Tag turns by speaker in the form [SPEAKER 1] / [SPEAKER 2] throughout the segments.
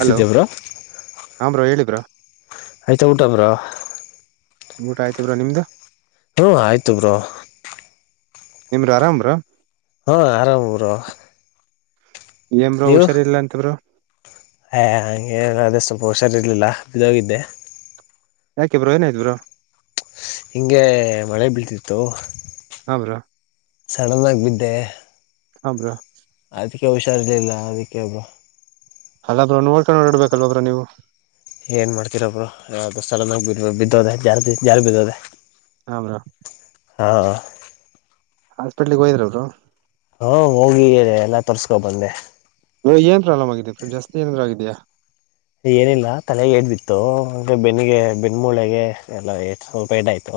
[SPEAKER 1] Hello
[SPEAKER 2] bro
[SPEAKER 1] ಹ bro ಹೇಲಿ bro.
[SPEAKER 2] ಆಯತಾ ಊಟಬ್ರ.
[SPEAKER 1] ಊಟ ಆಯ್ತು ಬ್ರೋ ನಿಮ್ದು.
[SPEAKER 2] ಹ್ಮ ಆಯ್ತು ಬ್ರೋ.
[SPEAKER 1] ನಿಮ್ರ ಆರಾಮ್ರ.
[SPEAKER 2] ಹಾ ಅರಾಮ್ ಬ್ರೋ.
[SPEAKER 1] ಏನ್ ಬ್ರೋ
[SPEAKER 2] ನೀವು
[SPEAKER 1] ಹುಷಾರ ಇಲ್ಲಾ ಅಂತ ಬ್ರೋ.
[SPEAKER 2] ಹ ಹಗೆ ಅಷ್ಟು ಪೋಷರ್ ಇರ್ಲಿಲ್ಲ ಬೋಗಿದ್ದೆ.
[SPEAKER 1] ಯಾಕೆ ಬ್ರೋ ಏನಾಯ್ ಬ್ರೋ.
[SPEAKER 2] ಹಿಂಗೆ ಮಳೆ ಬೀಳ್ತಿತ್ತು.
[SPEAKER 1] ಹಾ ಬ್ರೋ
[SPEAKER 2] ಸಡನ್ ಆಗಿ ಬಿದ್ದೆ.
[SPEAKER 1] ಹ ಬ್ರೋ.
[SPEAKER 2] ಆಯ್ತ. ಹುಷಾರ್ಲಿಲ್ಲ ಅದಕ್ಕೆ ಒಬ್ಬ.
[SPEAKER 1] ಅಲ್ಲಾದ್ರರು ನೋಡ್ಕೊಂಡ ನೋಡ ಇಡ್ಬೇಕಲ್ದ್ರ ನೀವು.
[SPEAKER 2] ಏನು ಮಾಡ್ತೀರೊಬ್ರು ಅದು ಸಡನ್ನಾಗಿ ಬ ಬಿದ್ದೋದೆೇ ಜಾ ಜಾರಿ ಬಿದ್ದೋದೆೇ.
[SPEAKER 1] ಹ ಬ್ರೋ.
[SPEAKER 2] ಹಾ.
[SPEAKER 1] ಹಾಸ್ಪೆಟ್ಲಿಗೆ ಹೋದ್ರದು
[SPEAKER 2] ಹಾ ಹೋಗಿ ಎಲ್ಲ ತೋರ್ಸ್ಕೊ ಬಂದೆ
[SPEAKER 1] ನೀ ಏನ್ ಆರಾಮ್ ಆಗೀ ಜಾಸ್ತಿ ಏನನ್ ಆಗಿದೆಯಾ
[SPEAKER 2] ಏನಿಲ್ಲ ತಲೆಗೆ ಏದ ಬಿತ್ತುೆ ಬೆನ್ನಿಗೆ ಬೆಣ್ಮೂಳೆಗೆ ಎಲ್ಲ ಸ್ವಲ್ಪ ಏಡ್ಾಯ್ತು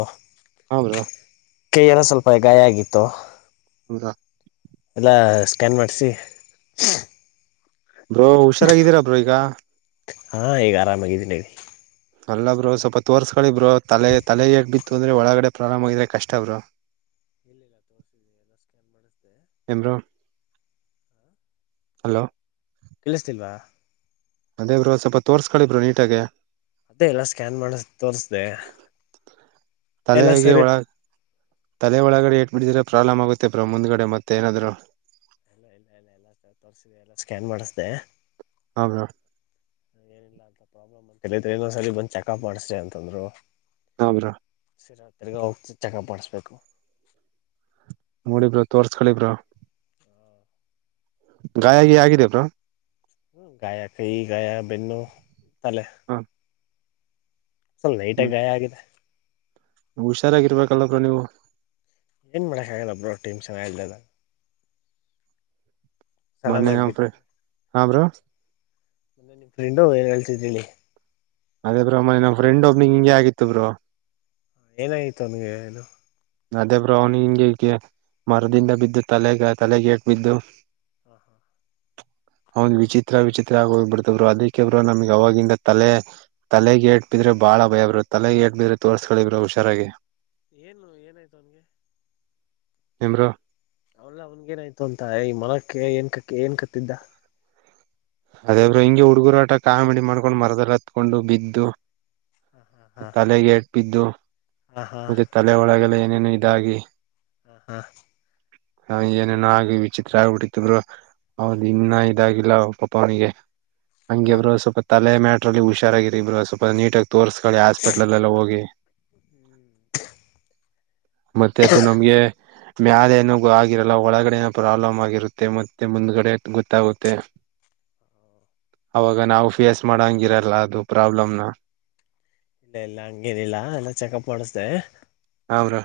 [SPEAKER 1] ಹ್ರಾ
[SPEAKER 2] ಕೈಯ ಎಲ್ಲ ಸ್ವಲ್ಪ ಗಾಯ ಆಗಿತ್ತು
[SPEAKER 1] ಮುಂಗ
[SPEAKER 2] ಎಲ್ಲ ಸ್ಕ್ಯಾನ್ ಮಾಡಿಸಿ
[SPEAKER 1] ಬ್ರೋ ಹುಷಾರಾಗಿದ್ದೀರಾ ಬ್ರೋ ಈಗ
[SPEAKER 2] ಹಾ ಈಗ ಆರಾಮಾಗಿದ್ದೀನಿ
[SPEAKER 1] ಅಲ್ಲಬ್ರು ಸ್ವಲ್ಪ ತೋರ್ಸಗಳಿಬರು ತಲೆ ತಲೆ ಹೇಗ್ ಬಿತ್ತು ಅಂದ್ರೆ ಒಳಗಡೆ ಪ್ರಾರಂಭ ಆಗ್ರ ಕಷ್ಟಬ್ರು
[SPEAKER 2] ಇಲ್ಲಿಲ್ಲ ತೋರ್ಸಿದ್ವಿ ಎಲ್ಲ ಸ್ಕ್ಯಾನ್ ಮಾಡಿಸ್ದೆ
[SPEAKER 1] ಎಮರು ಹಲೋ
[SPEAKER 2] ಕಲ್ಿಸ್ತಿಲ್ವಾ
[SPEAKER 1] ಅದೇ ಬ್ರೋ ಸ್ವಲ್ಪ ತೋರ್ಸ್ಕೊಳ್ಳಿ ಬ್ರೋ ನೀಟಾಗೆ
[SPEAKER 2] ಅದೇ ಎಲ್ಲ ಸ್ಕ್ಯಾನ್ ಮಾಡ ತೋರ್ಸ್ದೆ ಎಲ್ಲ
[SPEAKER 1] ತಲೆಗೆ
[SPEAKER 2] ಸರಿ
[SPEAKER 1] ಒಳ ತಲೆ ಒಳಗಡೆ ಏಟ್ ಬಿಟ್ಟಿದ್ರೆ ಪ್ರಾಬ್ಲಮ್ ಆಗುತ್ತೆ ಬ್ರ ಮುಂದ್ಗಡೆ ಮತ್ತೆ ಏನಾದ್ರು
[SPEAKER 2] ಎಲ್ಲ ಇಲ್ಲ ಇಲ್ಲ ಎಲ್ಲ ತೋರಿಸಿದೆ ಎಲ್ಲ ಸ್ಕ್ಯಾನ್ ಮಾಡಿಸಿದೆ
[SPEAKER 1] ಹಾ ಬ್ರೋ
[SPEAKER 2] ಏನಿಲ್ಲ ಅಂತ ಪ್ರಾಬ್ಲಮ್ ಅಂತ ಕಲಿದ್ರೆ ಇನೊ್ ಸರಿ ಬಂದ ಚೆಕಪ್ ಮಾಡ್ಸ್ರಿ ಅಂತಂದ್ರು
[SPEAKER 1] ಹಮ್ರಾ
[SPEAKER 2] ಸರಾ ತಿರ್ಗ ಹೋಗ್ತ ಚೆಕಪ್ ಮಾಡಿಸ್ಬೇಕು
[SPEAKER 1] ನೋಡಿಬ್ರ ತೋರ್ಸ್ಕಳಬ್ರ ಗಾಯಗಿ ಆಗಿದೇಬ್ರ
[SPEAKER 2] ಗಾಯಕ ಈ ಗಾಾ ಬೆನ್ನು ತಲ್ಲೇ
[SPEAKER 1] ಹ
[SPEAKER 2] ಸಲ್ ನೈಟಾಗ ಗಾಯ ಆಗಿದೆ
[SPEAKER 1] ಹುಷಾರಾಗಿರ್ಬೇಕಲ್್ರ ನೀವು
[SPEAKER 2] ಏನು ಮಾಡಳ ಕಲ್ಲ ಬರ ೀಮ ಸೆಲ್ಲಾ ಸಡನ್
[SPEAKER 1] ಮನ್ನೆ
[SPEAKER 2] ಆಗಿ
[SPEAKER 1] ್ರ ಹಮರ
[SPEAKER 2] ಮೆ ನಿ ಫ್ರೆಂಡು ಏನಳ್ಸಿದ ಹೇಳಿ
[SPEAKER 1] ಅದೇ ಬ್ರ ಮನೆ ನಮ್ಮ ಫ್ರೆಂಡ್ ಒಬ್ನಿಂಗ ಹಿಂಗೆ ಆಗಿತ್ತು ಬ್ರೋ
[SPEAKER 2] ಏನಾಯ್ತು ಅವನ್ಗೆ ಏನು
[SPEAKER 1] ಅದೇ ಬ್ರ ಅವ್ನ ಹಿಂಗಗೆ ಈಗ ಮರದಿಂದ ಬಿದ್ದು ತಲೆಗ ತಲೆಗೇಟ್ ಬಿದ್ದು
[SPEAKER 2] ಹಾ ಹಾ
[SPEAKER 1] ಅವಂದ್ ವಿಚಿತ್ರ ವಿಚಿತ್ರ ಆಗ ಹೋಗ್ಬಿಡ್ತವರು ಅದಕ್ಕೆಬ್ರ ನಮ್ಗ್ ಅವವಾಗಿಂದ ತಲೆ ತಲೆಗೆೇಟ್ಬಿದ್ರೆ ಬಾಳ ಭಯ ಬ್ರ ತಲೆಗೆ ಎಏಟ್ಬಿದ್ರೆ ತೋರ್ಸ್ಕಳಿವ್ರ ಹುಷಾರಾಗಿ
[SPEAKER 2] ಏನು ಏನಾಯ್ತು ಅವನ್ಗೆ
[SPEAKER 1] ತೇಮ್ರ
[SPEAKER 2] ಅವಲ್ಲಾ ಅವನ್ಗ ಏನಾಯ್ತು ಅಂತ ಈ ಮನಕ್ಕೆ ಏನ್ ಕ ಏನ್ ಕತ್ತಿದ್ದ
[SPEAKER 1] ಅದೇಬ್್ರರು ಹಿಂಗೆ ಹುಡುಗರುಾಟ ಕಾಮಿಡಿ ಮಾಡ್ಕೊಂಡು ಮರದಲ್ಲಿ ಹತ್ಕೊಂಡು ಬಿದ್ದು
[SPEAKER 2] ಹಾ ಹಾ ಹಾ
[SPEAKER 1] ಪ್ಪಿದ್ದು
[SPEAKER 2] ಹಾ
[SPEAKER 1] ಮತ್ತೆ ತಲೆ ಒಳಗೆಲ್ಲ ಇೇನು ಇದಾಗಿ
[SPEAKER 2] ಹಾ ಹಾ
[SPEAKER 1] ಹ ಏನೇನುೋ ಆಿ ವಿಚಿತ್ರ ಆಗ್ಬಿಟ್ಟಿತ್ಬ್ರು ಹೌದು ಇನ್ನಯ್ತು ಇದಾಗಿಲ್ಲ ಪಪಾಣಿಗೆ
[SPEAKER 2] ಹಾ
[SPEAKER 1] ಹಂಗಿಬ್ರು ಸ್ವಲ್ಪ ತಲೆ ಮ ಲ್ಲಿ ಹುಾರಾಗಿರಿ ಇಬ್ರು ಸ್ವಲ್ಪ ನೀಟ್ ಆಗ ತೋರ್ಸ್ಕೊಳ್ಳಿ ಹಾಸ್ಪಿಟ್ಲ್ ಎಲ್ಲ ಹೋಗಿ
[SPEAKER 2] ಹ್ಮ್
[SPEAKER 1] ಮತ್ತೆ ಅದು ನಮ್ಗೆ ಮ್ಯಾದನು ಆಗಿರಲ್ಲ ಒಳಗಡೆನ ಪ್ರಾಬ್ಲಮ್ ಆಗಿರುತ್ತೆ ಮತ್ತೆ ಮುಂದ್ಗಡೆ ಗೊತ್ತಾಗುತ್ತೆ ಅವಾಗ ನಾವು ಫೇಸ್ ಮಾಡಂಗಿರಲ್ಲ ಅದು ಪ್ರಾಬ್ಲಮ್ನ
[SPEAKER 2] ಇಲ್ಲ ಎಲ್ಲ ಹಂಗೇನಿಲ್ಲ ಎಲ್ಲ ಚೆಕಪ್ ಮಾಡಿಸ್ದ
[SPEAKER 1] ಹಾ ಬ್ರೋ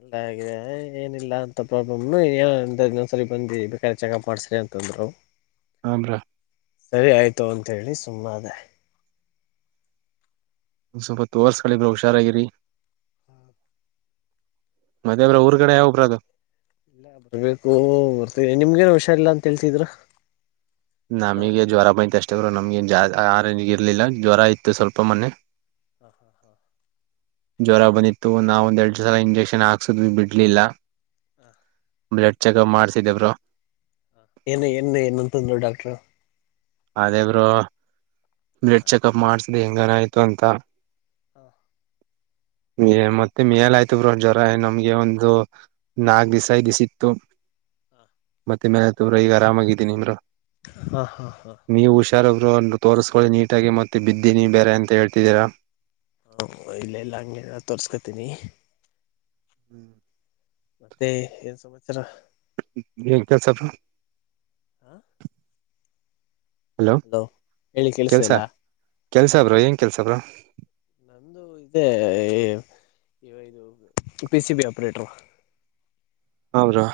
[SPEAKER 2] ಎಲ್ಲ ಆಗಿದೆ ಏನಿಲ್ಲ ಅಂತ ಪ್ರಾಬ್ಲಮ್ನುಂದ್ಸರಿ ಬಂದಿ ಬೇಕಾದ್ರ ಚೆನ್ನಾಗಿ ಮಾಡಸ್ರಿ ಅಂತಂದ್ರು
[SPEAKER 1] ಹಮ್ರಾ
[SPEAKER 2] ಸರಿ ಆಯ್ತು ಅಂತೇಳಿ ಸುಮ್ಮ ಅದೇ
[SPEAKER 1] ಸ್ವಲ್ಪ ತ ವರ್ಸ್ ಕಳಿಬ್ರ ಹುಷಾರಾಗಿಿರಿ ಮದೇಬ್ರ ಊರ್ ಕಡೆ ಯಾವಬ್ರ ಅದು
[SPEAKER 2] ಇಲ್ಲ ಬರ್ಬೇಕು ಬರ್ತೇಿ ನಿಮ್ಗೇನು ಹುಷಾರ ಇಲ್ಲಾ ಅಂತ ಹೇಳ್ತಿದ್ರ
[SPEAKER 1] ನಮಗ ಜ್ರ ಬ ಅಷ್ಟರು ನಮ್ಗೆ ಜ ಆ ಇರ್ಲಿಲ್ಲ ಜ್ವರ ಇತ್ತು ಸ್ವಲ್ಪ ಮೊನೆೆ
[SPEAKER 2] ಹಾ ಹಾ ಹಾ
[SPEAKER 1] ಜ್ವರ ಬಂದಿತ್ತು ನಾವ ಒಂದ್ ಎರಡು ಸಲ ಇಂಜೆಕ್ಷನ್ ಹಾಕ್ಸುದ್ ಬಿಡ್ಲಿಲ್ಲ
[SPEAKER 2] ಹಾ
[SPEAKER 1] ಬ್ಲಡ್ ಚೆಕಪ್ ಮಾಡ್ಸಿದೇವರು
[SPEAKER 2] ಏನು ಏನ್ ಏನಂತಂದ್ರು ಡಾಕ್ಟ್ರ
[SPEAKER 1] ಅದೇ ಬರ ಬ್ಲಡ್ ಚೆಕಅಪ್ ಮಾಡತ ಅದು ಹೆಂಗನ ಆಯ್ತು ಅಂತ
[SPEAKER 2] ಹಾ
[SPEAKER 1] ಮತ್ತೆ ಮೇಲ್ ಆಯ್ತವ್ರ ಜ್ವರ ನಮ್ಗೆ ಒಂದು ನಾಕ್ ದ್ಸ ದಿಸ ಇತ್ತು ಮತ್ತೆ ಮೇಲ್ ಆಯ್ತವ್ರ ಈಗ ಆರಾಮಾಗಿದ್ದೀನಿ ನಿಮ್ರ
[SPEAKER 2] ಹಾ ಹಾ
[SPEAKER 1] ನೀವು ಹುಷಾರ ತೋರಿಸ್ಕೊಳ್ಳಿ ನೀಟ್ಟಾಗಿಗಿ ಮತ್ತೆ ಬಿದ್ದೀನಿ ಬೇರೆ ಅಂತ ಹೇಳ್ತಿದ್ದೀರಾ
[SPEAKER 2] ಹಾ ಇಲ್ಲ ಇಲ್ಲ ಹಂಗೆ ತೋರ್ಸ್ಕತೀನಿ
[SPEAKER 1] ಹ್ಮ್
[SPEAKER 2] ಮತ್ತೆ ಏನ್ ಸಮಸ್ಯೆ
[SPEAKER 1] ಕ ಸಪ
[SPEAKER 2] ಹಾಂ
[SPEAKER 1] ಹಲೋ
[SPEAKER 2] ಹೇಳಿ ಕೇಳಿಸ್ತಾ
[SPEAKER 1] ಕೆಲ್ಸ
[SPEAKER 2] ಇಲ್ಲ
[SPEAKER 1] ಕೆಲ್ಸಬ್ರ ಏನ್ ಕೆಲ್ಸ ಬ್ರ
[SPEAKER 2] ಇ ಇದು ಪಿ ಸಿ ಬಿ ಆಪ್ರೇಟರ್
[SPEAKER 1] ಹ bro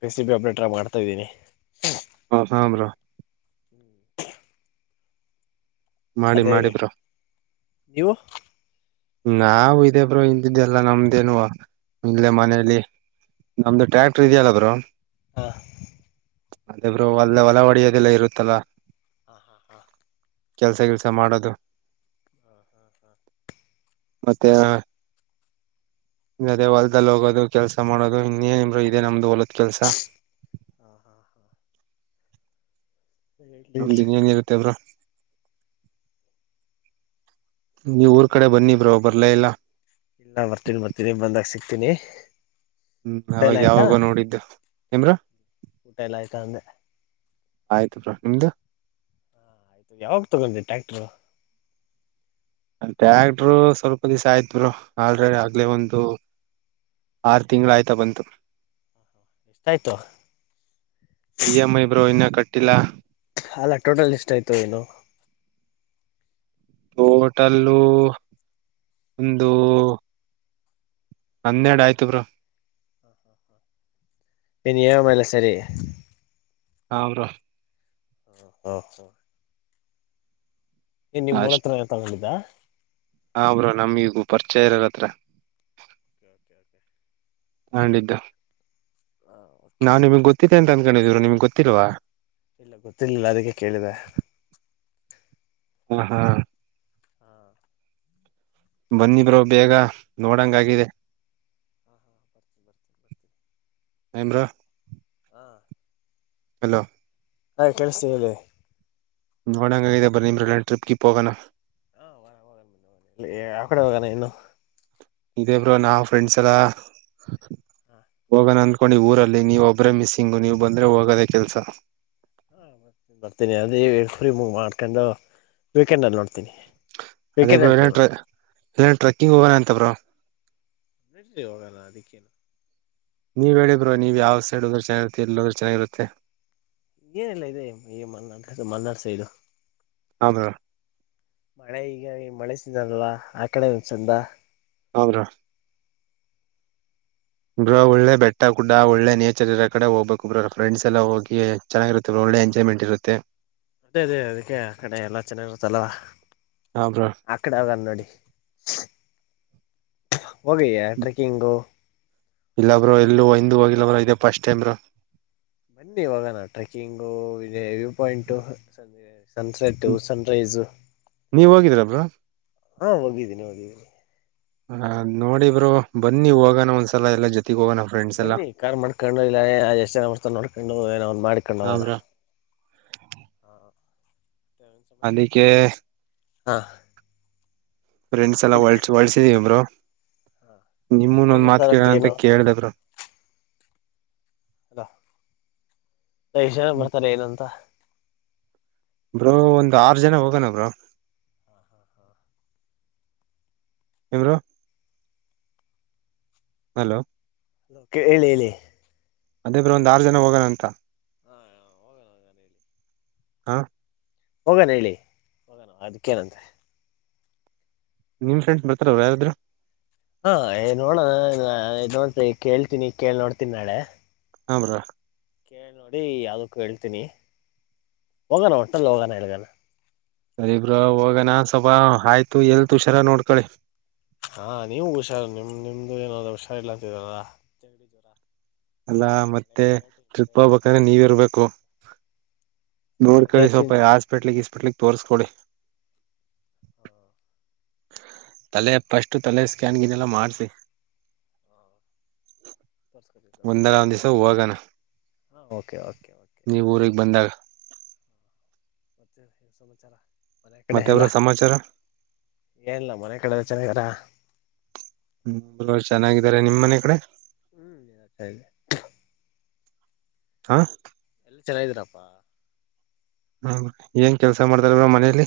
[SPEAKER 2] P C B operator ಆಗ್ ಮಾಡ್ತಾ ಇದೀನಿ.
[SPEAKER 1] ಹಾ ಬ್ರೋ ಮಾಡಿ
[SPEAKER 2] ಅದೇ
[SPEAKER 1] ಮಾಡಿ ಬ್ರೋ
[SPEAKER 2] ನೀವು?
[SPEAKER 1] ನಾವ ಇದೇ ಬ್ರೋ ಇಂದಿಂದಲ್ಲ ನಮ್ದೇನು ಇಲ್ಲೇ ಮನೇಲಿ ನಮ್ದು ಟ್ರ್ಯಾಕ್ಟರ್ ಇದಿಯಲ್ಲ ಬ್ರೋ
[SPEAKER 2] ಹಾ
[SPEAKER 1] ಅದೇ ಬ್ರೋ ವಲ್ಲ ಹೊಲ ಹೊಡೆಯೋದೆಲ್ಲ ಇರುತ್ತಲ್ಲ.
[SPEAKER 2] ಹಾ ಹಾ ಹಾ
[SPEAKER 1] ಕೆಲ್ಸ ಗಿಲ್ಸ ಮಾಡದು.
[SPEAKER 2] ಹಾ ಹಾ ಹಾ
[SPEAKER 1] ಮತ್ತೆ ಅದೇ ಹೊಲ್ದದಲ್ಲಿ ಹೋಗೋದು ಕೆಲ್ಸ ಮಾಡೋದು ಇನ್ನೇನ್ ಬ್ರೋ ಇದೆ ನಮ್ದು ಹೊಲ ಕೆಲ್ಸ.
[SPEAKER 2] ಹಾ ಹಾ ಹಾ ಹೇಳಿ
[SPEAKER 1] ನಮ್ದ್ ಇನ್ನೇನಿರತ್ತೆ ಬ್ರೋ ನೀವ್ ಊರ್ ಕಡೆ ಬನ್ನಿ ಬ್ರೋ ಬರ್ಲೇ ಇಲ್ಲ.
[SPEAKER 2] ಇಲ್ಲ ಬರ್ತೀನಿ ಬರ್ತೀನಿ ಬಂದಾಗ ಸಿಕ್ತೀನಿ.
[SPEAKER 1] ಹ್ಮ್ ಅವಾಗ ಯಾವಾಗೋ ನೋಡಿದ್ದು ಏನ್ ಬ್ರೋ
[SPEAKER 2] ಊಟ ಎಲ್ಲ ಆಯ್ತಾ ಅಂದೆ
[SPEAKER 1] ಆಯ್ತು ಬ್ರೋ ನಿಮ್ದು?
[SPEAKER 2] ಹಾ ಯಾವಾಗ ತಗೊಂಡೆ ಟ್ಯಾಕ್ಟರು.
[SPEAKER 1] ಟ್ಯಾಕ್ಟ್ರು ಸ್ವಲ್ಪ ದಿವಸ ಆಯ್ತ್ ಬ್ರೋ ಆಲ್ರ್ ಆಗ್ಲೇ ಒಂದು ಆರು ತಿಂಗಳು ಆಯ್ತಾ ಬಂತು.
[SPEAKER 2] ಎಷ್ಟಾಯ್ತು
[SPEAKER 1] ಈ ಎಮ್ ಐ ಬ್ರೋ ಇನ್ನ ಕಟ್ ಟಿಲ್ಲ.
[SPEAKER 2] ಅಲ್ಲ ಟೋಟಲ್ ಎಷ್ಟ ಆಯ್ತು ಏನು?
[SPEAKER 1] ಟೋಟಲ್ಲು ಒಂದು ಹನ್ನೆರಡು ಆಯ್ತು ಬ್ರೋ.
[SPEAKER 2] ನಿನ್ ಈ ಎಂ ಐ ಎಲ್ಲ ಸೇರಿ.
[SPEAKER 1] ಹ ಬ್ರೋ.
[SPEAKER 2] ಹ ಏನ್ ನಿಮ್ಮೂರತ್ರನೆ ತಗೊಂಡಿದ್ದ.
[SPEAKER 1] ಹ ಬ್ರೋ ನಮ್ ಈ ಗೂ ಪರಿಚಯ ಇರರತ್ರ.
[SPEAKER 2] ಓಕೆ ಓಕೆ ಓಕೆ
[SPEAKER 1] ತಂಡಿದ್ದು
[SPEAKER 2] ಹಾ
[SPEAKER 1] ನಾನ್
[SPEAKER 2] ಓಕೆ
[SPEAKER 1] ನಿಮಗ್ ಗೊತ್ತಿದ್ದೇ ಅಂತ ಅನ್ ಕಂಡಿದ್ ಬ್ರೋ ನಿಮ್ಗೆ ಗೊತ್ತಿಲ್ವಾ?
[SPEAKER 2] ಇಲ್ಲ ಗೊತ್ತಿರ್ಲಿಲ್ಲ ಅದಕ್ಕೆ ಕೇಳಿದೆ.
[SPEAKER 1] ಹಾ ಹಾ
[SPEAKER 2] ಹಾ
[SPEAKER 1] ಬನ್ನಿ ಬ್ರೋ ಬೇಗ ನೋಡಂಗಾಗಿದೆ
[SPEAKER 2] ಹಾ ಹಾ ಬರ್ತೀನಿ ಬರ್ತೀನಿ ಬರ್ತೀನಿ
[SPEAKER 1] ಏನ್ ಬ್ರೋ
[SPEAKER 2] ಹಾ
[SPEAKER 1] ಹಲೋ
[SPEAKER 2] ಹಾ ಕೇಳ್ಸ್ತಿದೆ ಹೇಳಿ.
[SPEAKER 1] ನೋಡಂಗಾಗಿದೆ ಬನ್ನಿ ಬ್ರೋ ಎಲ್ಲಾರ್ ಟ್ರಿಪ್ ಗ್ರಿಪ್ ಹೋಗಣ.
[SPEAKER 2] ಲೇ ಯಾವ್ ಕಡೆ ಹೋಗಣ ಇನ್ನು,
[SPEAKER 1] ಇದೇ ಬ್ರೋ ನಾವ್ ಫ್ರೆಂಡ್ಸ್ ಎಲ್ಲ
[SPEAKER 2] ಹಾ
[SPEAKER 1] ಹೋಗೋಣ ಅನ್ಕೊಂಡಿವ್ ಊರಲ್ಲಿ ನೀವ್ ಒಬ್ರೆ ಮಿಸ್ಸಿಂಗ್ ನೀವ್ ಬಂದ್ರೆ ಹೋಗೋದೆ ಕೆಲ್ಸ.
[SPEAKER 2] ಹಾ ಬರ್ ಬರ್ತೀನಿ ಅದೆ ಫ್ರೀ ಮು ಮಾಡ್ಕೊಂಡು ವೀಕೆಂಡ್ ಅಲ್ ನೋಡ್ ತಿನಿ ವೀಕೆಂಡ್ ಅಲ್ ಟ್ರೈ ಮಾಡ್
[SPEAKER 1] ಇಲ್ಲನ್ ಟ್ರೆಕ್ಕಿಂಗ್ ಹೋಗಣ ಅಂತ ಬ್ರೋ.
[SPEAKER 2] ನಡರಿ ಯೋಗಲ್ಲ ಅದಕ್ಕೆನು
[SPEAKER 1] ನೀವ ಹೇಳಿದ್ರೋ ನೀವು ಯಾವ್ ಸೈಡ್ೋದ್ರೆನ್ನಾಗಿರುತ್ತೆ ಇಲ್ಲೋದ್ರ ಚೆನ್ನಾಗಿರುತ್ತೆ
[SPEAKER 2] ಏನೆಲ್ಲಾ ಇದೆ ಈ ಮನಾಡ್ ಮನಾಡ್ ಸ ಇದು
[SPEAKER 1] ಹೌದ
[SPEAKER 2] ಮಳೆ ಈಗ ಮಳೆಸಿದಲ್ವಾ ಆ ಕಡೆ ಒಂದ ಚಂದ
[SPEAKER 1] ಹೌ್ರ ಬ್ರ ಒಳ್ಳೆ ಬೆಟ್ಟ ಕೂಡ ಒಳ್ಳೆ ನೇಚರ್ ಇರೋ ಕಡೆ ಹೋಗ್ಬೇಕು ಬ್ರ ಫ್ರೆಂಡಸ್ ಎಲ್ಲ ಹೋಗಿ ಚೆನ್ನಾಗಿರುತ್ತೆ್ರ ಒಳ್ಳೆ ಎಂಜಾಯ್ಮೆಂಟ್ ಇರುತ್ತೆ
[SPEAKER 2] ಅದೇ ಅದೇ ಅದಕ್ಕೆ ಆ ಕಡೆ ಎಲ್ಲಾ ಚೆನ್ನಾಗಿರ್ತ್ತಲ್ಲವಾ
[SPEAKER 1] ಹಾ ಬ್ರೋ
[SPEAKER 2] ಆ ಕಡೆ ಅವ ನೋಡಿ ಹೋಗಯ ಟ್ರೆಕ್ಕಿಂಗು
[SPEAKER 1] ಇಲ್ಲಬ್್ರರು ಎಲ್ಲ ಒಂದು ಹೋಗಿಲ್ಲ್ರ ಇ ಫಸ್ಟ್ ಟೈಮ್ರ
[SPEAKER 2] ಬನ್ನಿ ಇವಾಗಾನ ಟ್ರೆಕ್ಕಿಂಗು ಪಾಯಿಂಟ ಸನ್ಸೆಟ್ಟ ಸನ್ರೈಸ್
[SPEAKER 1] ನೀವ್ ಹೋಗಿದ್ರ ಬ್ರೋ
[SPEAKER 2] ಹಾ ಹೋಗಿದ್ದೀನಿ ಹೋಗಿದ್ದೀನಿ
[SPEAKER 1] ಹದ್ ನೋಡಿಬ್ರು ಬನ್ನಿ ಹೋಗಣ ಒಂದ್ಸಲ ಎಲ್ಲಾ ಜೊತೆ
[SPEAKER 2] ಬನ್ನಿ ಕಾರ್ ಮಾಡ್ಕೊಂಡು ಇಲ್ಲ ಎಷ್ಟು ಜನತ ನೋಡ್ಕೊಂಡು ಏನ್ರು
[SPEAKER 1] ಹಾ
[SPEAKER 2] ಮಾಡಕೊಂಡಲ್ಲ
[SPEAKER 1] ಬ್ರೋ ಅದಿಕ್ಕೆ
[SPEAKER 2] ಹಾ
[SPEAKER 1] ಫ್ರೆಂಡ್ಸ್ ಎಲ್ಲಾ ಹೊಳಸಿದೀವಿಂಬರು
[SPEAKER 2] ಎಷ್ಟ್ ಜನ
[SPEAKER 1] ನಿಮೊಂದ್ ಮಾತ
[SPEAKER 2] ಬರ್ತಾರಂತ
[SPEAKER 1] ಕೇಳೋಣ ಅಂತ
[SPEAKER 2] ಏನು
[SPEAKER 1] ಕೇಳ್ದಬ್ರು
[SPEAKER 2] ಅಲಾ ನ ಬರ್ತಾರೆ ಏನು ಅಂತ
[SPEAKER 1] ಬ್ರೋ ಒಂದ್ ಆರು ಜನ ಹೋಗೋಣ ಬ್ರೋ ಎಮರು ಹಲೋ
[SPEAKER 2] ಹೇಳಿ ಹೇಳಿ
[SPEAKER 1] ಅದೇ ಬ್ರ ಒಂದ್ ಆರು ಜನ ಹೋಗೋಣಂತ
[SPEAKER 2] ಹಾ ಹ
[SPEAKER 1] ಹಾ
[SPEAKER 2] ಹೋಗೋಣ ಹೇಳಿ ಹೋಗಣ ಅದಕ್ಕೇನಂತೆ
[SPEAKER 1] ನಿಮ್ ಫ್ರೆಂಡ್ಸ್ ಬರ್ತಾರ ಯಾರಾದ್ರು
[SPEAKER 2] ಹಾ ನೋಡಣ ನೋಡ್ ಕೇಳ್ತೀನಿ ಕೇಳಳ್ ನೋಡ್ತೀನಿ ನಾಳೆ
[SPEAKER 1] ಹಮ್ರಾ
[SPEAKER 2] ಕೇಳಿ ನೋಡಿ ಯಾವ್ದಕ್ಕೂ ಹೇಳ್ತೀನಿ ಹೋಗಣ ಒಟ್ಟಲ್ಲಿ ಹೋಗೋಣ ಹೇಳ್ಗಣ
[SPEAKER 1] ಅರಿಬ್ರ ಹಾಗನಾ ಸ್ವಬಾ ಆಯ್ತು ಎಲ್ತ್ ಹುಷಾರ ನೋಡ್ಕಳಿ
[SPEAKER 2] ಹಾ ನೀವು ಹುಷಾರು ನಿಮ ನಿಮ್ದು ಏನಾದ್ರ ಹುಷಾರಿಲ್ಲಾತಲ್ಲರ
[SPEAKER 1] ಅಲ್ಲಾ ಮತ್ತೆ ತೃಪ್
[SPEAKER 2] ವೆದರ್
[SPEAKER 1] ಹೋಗ್ಬೇಕಂದ್ರೆ ನೀವ
[SPEAKER 2] ಚೇಂಜ್
[SPEAKER 1] ಇರ್ಬೇಕು ಹ
[SPEAKER 2] ಅಲ್ಲ
[SPEAKER 1] ನೋಡ್ ಕಳಿ
[SPEAKER 2] ವೆದರ್ ಚೇಂಜ್
[SPEAKER 1] ಸ್ವಲ್ಪ ಹಾಸ್ಪಿಟ್ಲ್ ಪರ್ಲಿ ತೋರಿಸಸ್ಕೋಡೆ
[SPEAKER 2] ಹಾ
[SPEAKER 1] ತಲೆ ಪಸ್ು ತಲೆ ಸ್ಕ್ಯಾನ್ಗನ್ನೆಲ್ಲ ಮಾಡ್ಿಸಿಿ ನೀವ್ ಊರಿಗ್ ಬಂದಾಗ
[SPEAKER 2] ಹ ಮತ್ತೆ ಸಮಾಚಾರ ಮನೆ ಕಡೆ
[SPEAKER 1] ಮತ್ತೆ
[SPEAKER 2] ಎಲ್ಲ
[SPEAKER 1] ಬ್ರೋ ಸಮಾಚಾರ
[SPEAKER 2] ಏನಲ್ಲ ಮನೆ ಕಡೆಲ್ಲ ಚೆನ್ನಿದಾರ
[SPEAKER 1] ಹ್ಮ ಚೆನ್ನಾಗಿದ್ದಾರೆ ನಿಮ್ಮ್ ಮನೆ ಕಡೆ
[SPEAKER 2] ಹ್ಮ್ ಎಲ್ಲ
[SPEAKER 1] ಹಾ
[SPEAKER 2] ಎಲ್ಲ ಚೆಲ ಇದ್ರಪ್ಪಾ
[SPEAKER 1] ಹ್ಮ ಏನ್ ಕೆಲ್ಸ ಮಾಡ್ತಾರ ಅವ್ರ ಮನೇಲಿ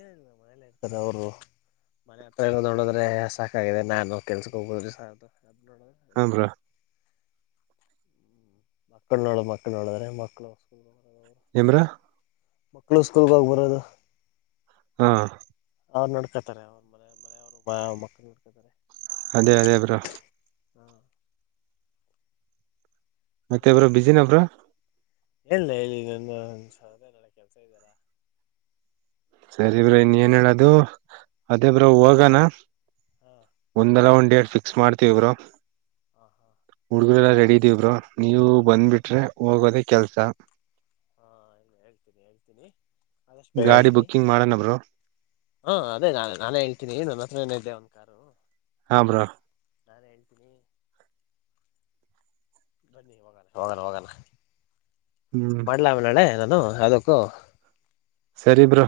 [SPEAKER 2] ಏಲ್ಲ ಮನೇಲೆ ಇರ್ತದೆ ಅವರು ಮನೆ ಹತ್ರ ನೋಡದ್ರೆ ಸಾಕಾಗಿದೆ ನಾನು ಕೆಲ್ಸಕ್ಕೆ ಹೋಗುದ್ರಿದು
[SPEAKER 1] ಹಾ
[SPEAKER 2] ಅದಲಳ್ಳಸ
[SPEAKER 1] ಬ್ರೋ
[SPEAKER 2] ಮಕ್ಕಳ ನೋಳ ಮಕ್ಕಳ ನೋಿದ್ರೆ ಮಕ್ಕಳ
[SPEAKER 1] ಎಮ್ರ
[SPEAKER 2] ಮಕ್ಕಳು ಸ್ಕೂಲ್ಗೋಗಿ ಬರೋದು
[SPEAKER 1] ಹಾ
[SPEAKER 2] ಅವ್ ನಡ್ಕತಾರೆ ಅವ್ರ ಮನೆ ಮನ ಅವ್ರು ಮಕ್ಕಳ ನಡ್ಕತಾರೆ
[SPEAKER 1] ಅದೇ ಅದೇ ಬ್ರೋ
[SPEAKER 2] ಹ್ಮ
[SPEAKER 1] ಮತ್ತೆ
[SPEAKER 2] ಮತ್ತ
[SPEAKER 1] ಬ್ರೋ ಬಿಸಿನ
[SPEAKER 2] ಸಮಾಚಾರ
[SPEAKER 1] ಬ್ರೋ
[SPEAKER 2] ಎಲ್ಲ ಹೇಳಿ ಈಗ ಹಸ ಅದೇ ನ ಕೆಲ್ಸ ಇದ್ದಾರಾ
[SPEAKER 1] ಸರಿ ಬ್ರ ಇನ್ನ ಏನ್ ಹೇಳದು ಅದೇ ಬ್ರ ಹೋಗಣ
[SPEAKER 2] ಹಾ
[SPEAKER 1] ಒಂದಲ ಒಂದ್ ಡೇಟ್ ಫಿಕ್ಸ್ ಮಾಡ್ತವ ಬರು
[SPEAKER 2] ಹಾ ಹಾ
[SPEAKER 1] ಹಡುಗ ಎಲ್ಲ ರೆಡಿ ದೇಬ್ರು ನೀವು ಬಂದ್ಬಿಟ್ರೆ ಹೋಗೋದೇ ಕೆಲ್ಸ
[SPEAKER 2] ಹಾ ಇನ್ ಹೇಳ್ತೀನಿ ಹೇಳ್ತೀನಿ ಆದಷ್ಟು ಬೇಗ
[SPEAKER 1] ಗಾಡಿ
[SPEAKER 2] ಹೇಳ್ತೀನಿ
[SPEAKER 1] ಬುಕ್ಕಿಂಗ್ ಮಾಡೋನಬ್ರು
[SPEAKER 2] ಹಾ ಅದೇ ನ ನಾನೇ ಹೇಳ್ತೀನಿ ನನ್ನ ಹತ್ರನ ಇದ್ದೆ ಒಂದ ಕಾರು
[SPEAKER 1] ಹಮ್ರ
[SPEAKER 2] ನಾನ್ ಹೇಳ್ತೀನಿ ಬನ್ನಿ ಮಂಗ ಮಂಗಣ ವಂಗಣ
[SPEAKER 1] ಹ್ಮ್
[SPEAKER 2] ಮಾಡ್ಲಾ ಅವ ನಾಳೆ ನ ಅ ಯಾವದಕ್ಕೋ
[SPEAKER 1] ಸರಿ ಬ್ರಾ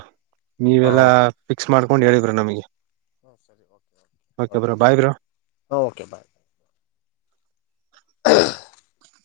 [SPEAKER 1] ನೀವೆಲ್ಲಾ ಫಿಕ್ಸ್ ಮಾಡ್ ತೊಂಡ್ ಹೇಳಿದ್ರ ನಮಗೆ
[SPEAKER 2] ಹಾ ಸರಿ okay
[SPEAKER 1] okay bro bye bro
[SPEAKER 2] ಹ ಓಕೆ ಬಾಯ್ ಬ್ ಹ